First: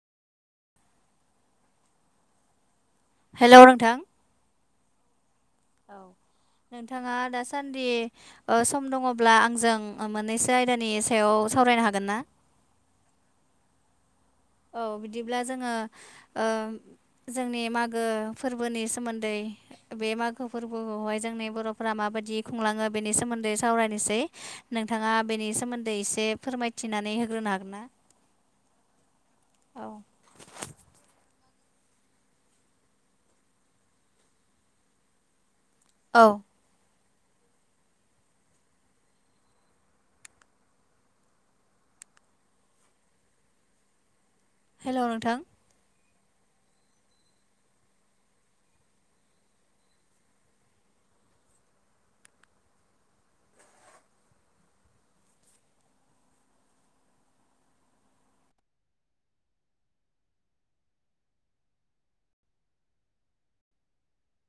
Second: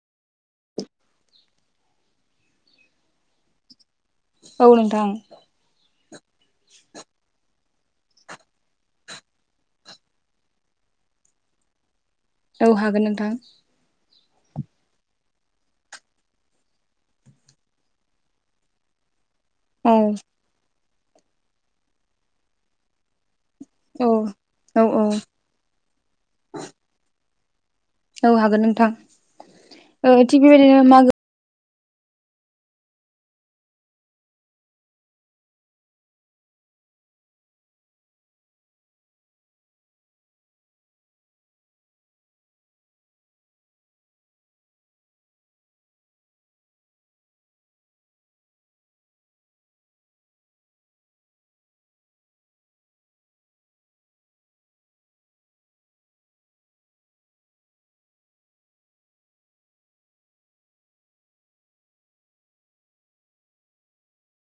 [unintelligible] हेल' नोंथां। औ नोंथां। औ। नोंथाङा दासान्दि सम दङब्ला आंजों मोननैसो आयदानि सायाव सावरायनो हागोन ना? औ हागोन नोंथां। औ बिदिब्ला जोङो जोंनि मागो फोरबोनि सोमोन्दै। औ बे मागो फोरबोखौहाय जोंनि बर'फोरा माबायदि खुंलाङो बेनि सोमोन्दै। औ सावरायनोसै औ औ नोंथाङा बेनि सोमोन्दै एसे फोरमायथिनानै होग्रोनो हागोन ना? औ हागोन नोंथां औ थिग बेबायदिनो म औ। हेल' नोंथां।